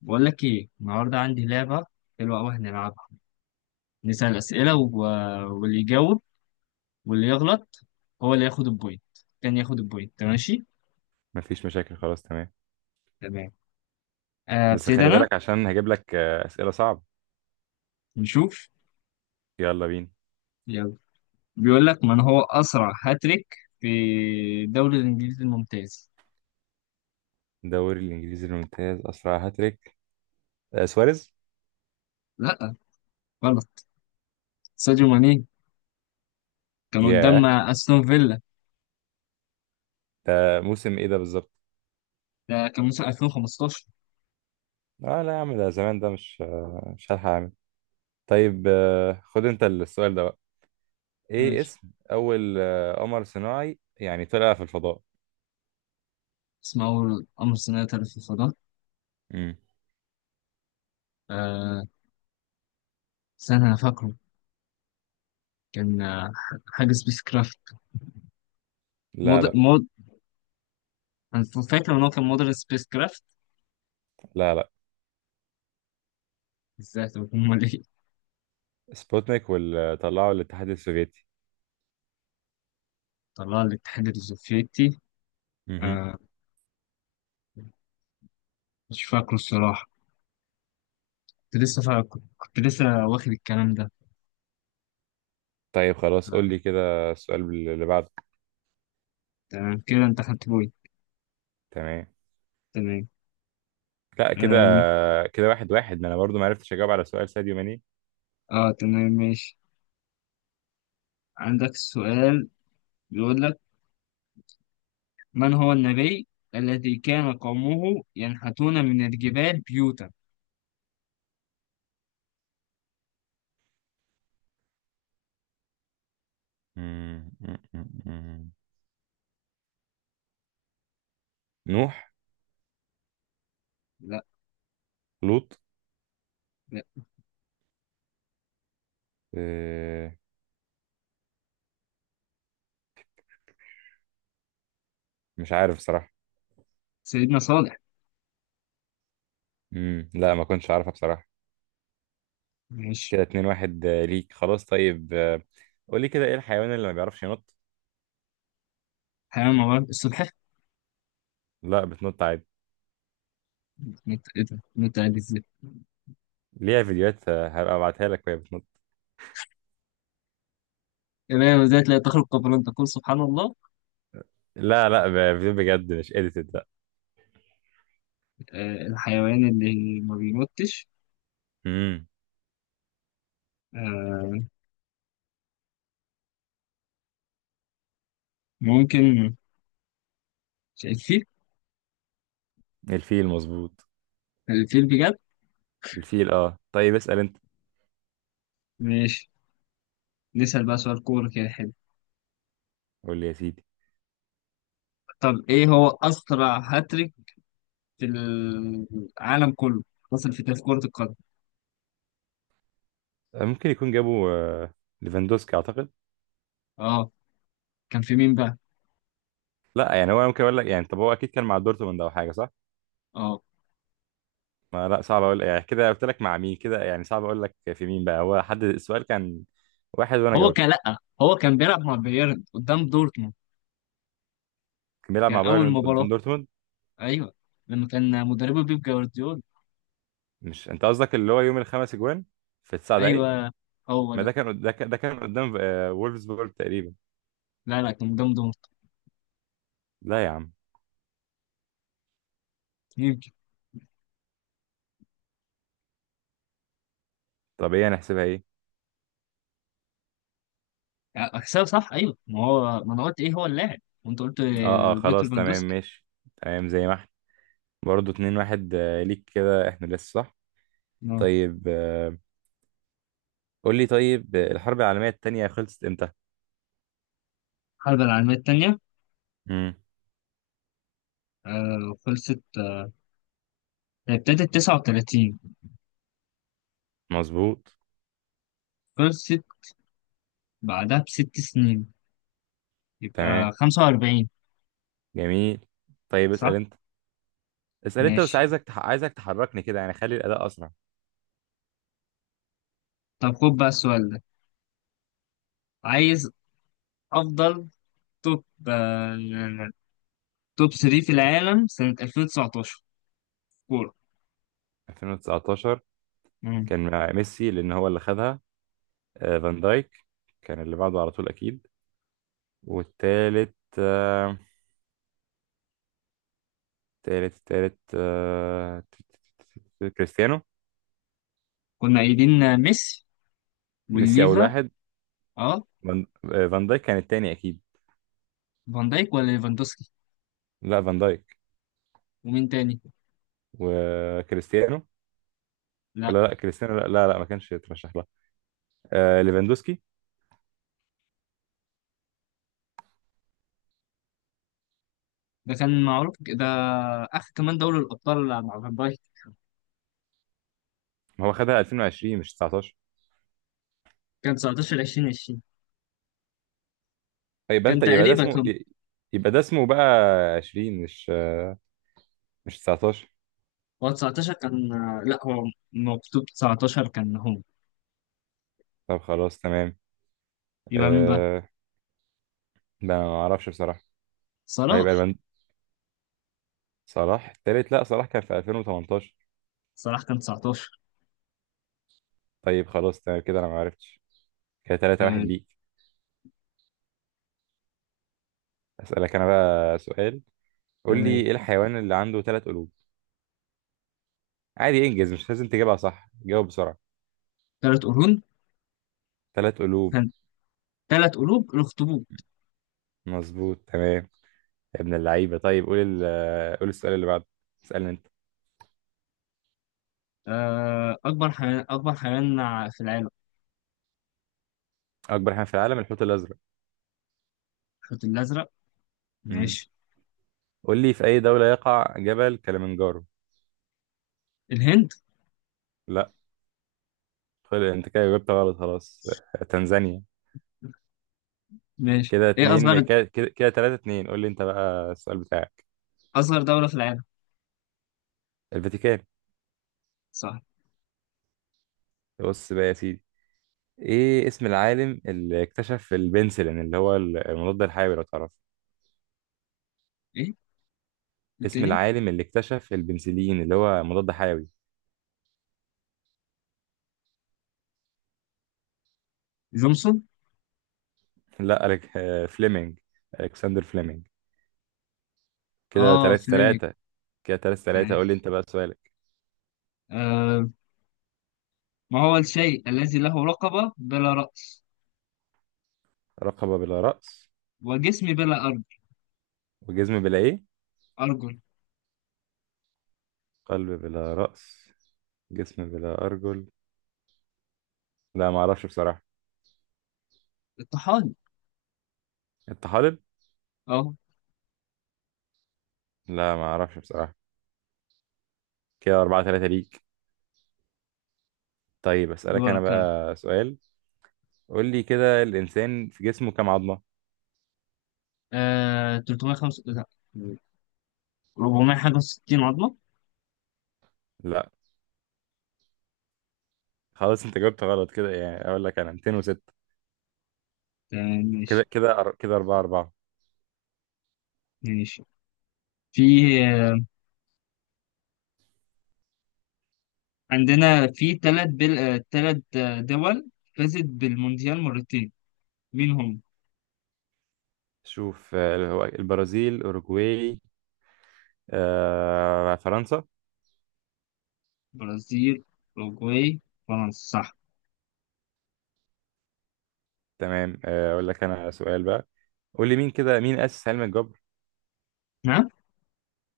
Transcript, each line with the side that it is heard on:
left: بقول لك ايه النهارده عندي لعبه حلوه قوي هنلعبها. نسال اسئله واللي يجاوب واللي يغلط هو اللي ياخد البوينت. كان ياخد البوينت، ماشي؟
right: مفيش مشاكل، خلاص تمام.
left: تمام.
right: بس
left: ابتدي
right: خلي
left: انا.
right: بالك عشان هجيب لك أسئلة صعبة.
left: نشوف.
right: يلا بينا.
left: يلا. بيقول لك: من هو اسرع هاتريك في الدوري الانجليزي الممتاز؟
right: الدوري الإنجليزي الممتاز، أسرع هاتريك سواريز.
left: لا، غلط. ساديو ماني، كان قدام
right: ياه،
left: استون فيلا.
right: ده موسم إيه ده بالظبط؟
left: ده كان موسم 2015.
right: اه لا يا عم، ده زمان، ده مش هلحق أعمل. طيب، خد أنت السؤال ده بقى. إيه
left: ماشي.
right: اسم أول قمر صناعي يعني طلع في الفضاء؟
left: اسمه اول امر صناعي في الفضاء.
right: مم.
left: آه، استنى انا فاكره. كان حاجه سبيس كرافت.
right: لا لا
left: أنا فاكر إن هو كان مدرس سبيس كرافت.
right: لا لا.
left: إزاي؟ طب أمال إيه؟
right: سبوتنيك، واللي طلعه الاتحاد السوفيتي.
left: طلع الاتحاد السوفيتي.
right: مهم.
left: آه، مش فاكره الصراحة. كنت لسه فاكر، كنت لسه واخد الكلام ده.
right: طيب خلاص، قول
left: آه.
right: لي كده السؤال اللي بعده.
left: تمام كده، أنت خدت بوي.
right: تمام.
left: تمام.
right: لا كده
left: آم،
right: كده، 1-1، ما انا برضو ما عرفتش اجاوب على سؤال ساديو ماني.
left: آه تمام، ماشي. عندك سؤال. بيقول لك: من هو النبي الذي كان قومه ينحتون من الجبال بيوتا؟
right: مم، مم، مم، مم. نوح.
left: لا.
right: لوط.
left: لا.
right: آه، مش عارف بصراحة.
left: سيدنا صالح.
right: لا، ما كنتش عارفها بصراحة.
left: ماشي.
right: كده 2-1 ليك. خلاص طيب، قولي كده، ايه الحيوان اللي ما بيعرفش ينط؟
left: حيوان موارد السلحفاة.
right: لا، بتنط عادي.
left: إيه ده؟ إيه ده؟ إزاي؟
right: ليها فيديوهات، هبقى ابعتها لك وهي بتنط.
left: إيه ده؟ إزاي تلاقي تخرج قبل أن تقول سبحان الله.
right: لا لا، فيديو بجد، مش اديتد. لا.
left: الحيوان اللي ما بيموتش.
right: امم.
left: آه، ممكن الفيل.
right: الفيل مظبوط.
left: الفيل بجد.
right: الفيل، اه، طيب اسأل انت.
left: ماشي. نسأل بقى سؤال كورة، كده حلو.
right: قول لي يا سيدي.
left: طب ايه هو أسرع هاتريك في العالم كله، حصل في تاريخ كرة القدم؟
right: ممكن يكون جابوا ليفاندوسكي اعتقد.
left: اه. كان في مين بقى؟
right: لا، يعني هو ممكن اقول لك، يعني طب هو اكيد كان مع دورتموند او حاجه، صح؟
left: اه،
right: ما لا، صعب اقول، يعني كده قلت لك مع مين كده، يعني صعب اقول لك في مين بقى. هو حد السؤال كان واحد وانا
left: هو كان،
right: جاوبته.
left: لأ هو كان بيلعب مع بايرن قدام دورتموند.
right: كان بيلعب
left: كان
right: مع
left: أول
right: بايرن
left: مباراة،
right: قدام دورتموند.
left: أيوه، لما كان مدربه بيب جوارديولا.
right: مش انت قصدك اللي هو يوم الخمس اجوان في 9 دقايق؟
left: أيوه، هو
right: ما ده
left: ده.
right: كان قدام وولفسبورج تقريبا.
left: لا لا، كان قدام
right: لا يا عم.
left: دورتموند.
right: طب ايه هنحسبها ايه؟
left: اكسل صح. ايوه، ما هو ما انا قلت ايه هو اللاعب وانت قلت
right: اه اه،
left: روبرت
right: خلاص تمام
left: ليفاندوسكي.
right: ماشي. تمام، زي ما احنا برضه 2-1 ليك كده، احنا لسه، صح؟
left: اه.
right: طيب، قول لي. طيب، الحرب العالميه الثانيه خلصت امتى؟
left: الحرب العالميه الثانيه،
right: امم.
left: آه، خلصت. آه، ابتدت 39،
right: مظبوط.
left: خلصت بعدها بـ6 سنين، يبقى
right: تمام.
left: 45.
right: جميل. طيب
left: صح.
right: اسأل انت. اسأل انت بس،
left: ماشي.
right: عايزك عايزك تحركني كده، يعني خلي الأداء أسرع.
left: طب خد بقى السؤال ده. عايز افضل توب، آه توب 3 في العالم سنه 2019، كوره.
right: 2019.
left: مم.
right: كان مع ميسي لأن هو اللي خدها. فان دايك كان اللي بعده على طول أكيد. والتالت، تالت تالت، كريستيانو.
left: كنا قايلين ميسي
right: ميسي أول
left: والليفا.
right: واحد.
left: اه.
right: فان دايك كان التاني أكيد.
left: فان دايك ولا ليفاندوسكي؟
right: لا، فان دايك.
left: ومين تاني؟
right: وكريستيانو. ولا
left: لا،
right: لا، كريستيانو، لا لا، لا، ما كانش يترشح لها. ليفاندوسكي.
left: ده كان معروف ده، اخر كمان دوري الابطال مع فان بايك.
right: هو خدها 2020 مش 19.
left: كان 19 2020،
right: يبقى
left: كان
right: انت، يبقى ده
left: تقريبا
right: اسمه،
left: كان.
right: بقى 20 مش 19.
left: هو 19 كان، لا هو مكتوب 19، كان هو.
right: طب خلاص تمام.
left: يبقى مين بقى؟
right: أه... ده أنا ما اعرفش بصراحة. ما يبقى
left: صلاح.
right: البند، صلاح التالت، لا، صلاح كان في 2018.
left: صلاح كان 19.
right: طيب خلاص تمام، كده انا ما عرفتش. كده 3 واحد
left: تمام.
right: ليك. اسألك انا بقى سؤال. قول لي،
left: تمام.
right: ايه الحيوان اللي عنده 3 قلوب؟ عادي انجز، مش لازم تجيبها صح، جاوب بسرعة.
left: ثلاث قرون.
right: 3 قلوب.
left: كان ثلاث قلوب الاخطبوط.
right: مظبوط تمام. يا ابن اللعيبة. طيب قول قول السؤال اللي بعده. اسألني انت.
left: آه، اكبر حيوان، اكبر حيوان في العالم.
right: اكبر حيوان في العالم، الحوت الازرق.
left: الحوت الازرق.
right: امم.
left: ماشي.
right: قول لي، في أي دولة يقع جبل كليمنجارو؟
left: الهند.
right: لا. خلي أنت كده، جبت غلط خلاص. تنزانيا.
left: ماشي.
right: كده
left: ايه
right: اتنين
left: اصغر،
right: كده، 3-2. قول لي أنت بقى السؤال بتاعك.
left: اصغر دولة في العالم؟
right: الفاتيكان.
left: صح.
right: بص بقى يا سيدي، إيه اسم العالم اللي اكتشف البنسلين اللي هو المضاد الحيوي، لو تعرف؟
left: ايه
right: اسم
left: التاني؟
right: العالم اللي اكتشف البنسلين اللي هو مضاد حيوي.
left: جونسون.
right: لا، ألك... آه، فليمنج. ألكسندر فليمنج. كده
left: اه،
right: تلاتة
left: فليمنج.
right: تلاتة. كده 3-3، قول لي
left: ماشي.
right: أنت بقى سؤالك.
left: آه، ما هو الشيء الذي له رقبة بلا رأس
right: رقبة بلا رأس.
left: وجسم بلا أرجل؟
right: وجزم بلا إيه؟
left: أرجل.
right: قلب بلا رأس، جسم بلا أرجل. لا، ما أعرفش بصراحة.
left: الطحال.
right: أنت حاضر؟
left: أهو.
right: لا، ما أعرفش بصراحة. كده 4-3 ليك. طيب أسألك أنا
left: دورك يلا.
right: بقى سؤال. قول لي كده، الإنسان في جسمه كام عظمة؟
left: آه، 305، لا، 400 حاجة و60 عظمة.
right: لا. خلاص، أنت جاوبت غلط كده، يعني أقول لك أنا 206.
left: تمام
right: كده
left: ماشي.
right: كده أر- كده 4-4.
left: ماشي. في، آه، عندنا في تلات دول فازت بالمونديال مرتين. مين هم؟
right: شوف، هو البرازيل، أوروجواي، فرنسا.
left: برازيل، أوروجواي، فرنسا. صح.
right: تمام، أقول لك أنا سؤال بقى. قول لي، مين أسس علم الجبر؟
left: ها.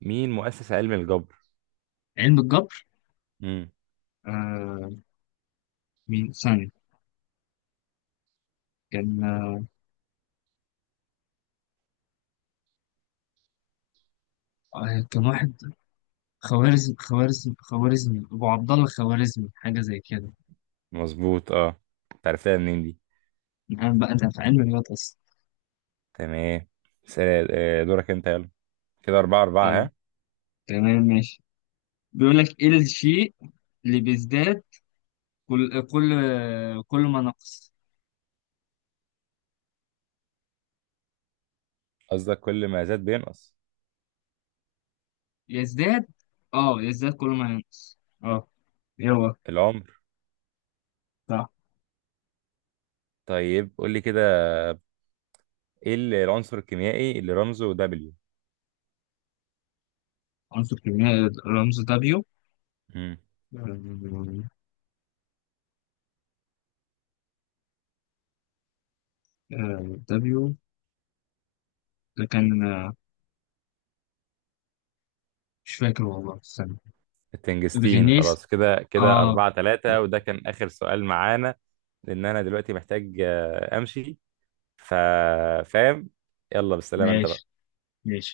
right: مين مؤسس علم الجبر؟
left: علم الجبر.
right: امم.
left: آه، مين ثانية. كان، آه كان واحد، خوارزمي، أبو عبد الله الخوارزمي، حاجة زي كده.
right: مظبوط، أه. أنت عرفتها منين دي؟
left: أنا بقى، أنا في علم الرياضة أصلا.
right: تمام. دورك انت، يلا. كده 4-4،
left: جامد.
right: ها.
left: تمام ماشي. بيقول لك: إيه الشيء اللي بيزداد كل كل ما نقص؟
right: قصدك كل ما زاد بينقص؟
left: يزداد، أه، يزداد كل ما ينقص، أه. يلا.
right: العمر.
left: صح.
right: طيب قول لي كده، ايه العنصر الكيميائي اللي رمزه دبليو؟
left: عنصر كيميائي رمز دبليو.
right: امم.
left: دبليو، ده كان، مش فاكر والله، استنى.
right: التنجستين.
left: الغنيس.
right: خلاص، كده
left: أه.
right: 4-3، وده كان آخر سؤال معانا، لأن أنا دلوقتي محتاج أمشي. فاهم. يلا بالسلامة أنت
left: ماشي.
right: بقى.
left: ماشي.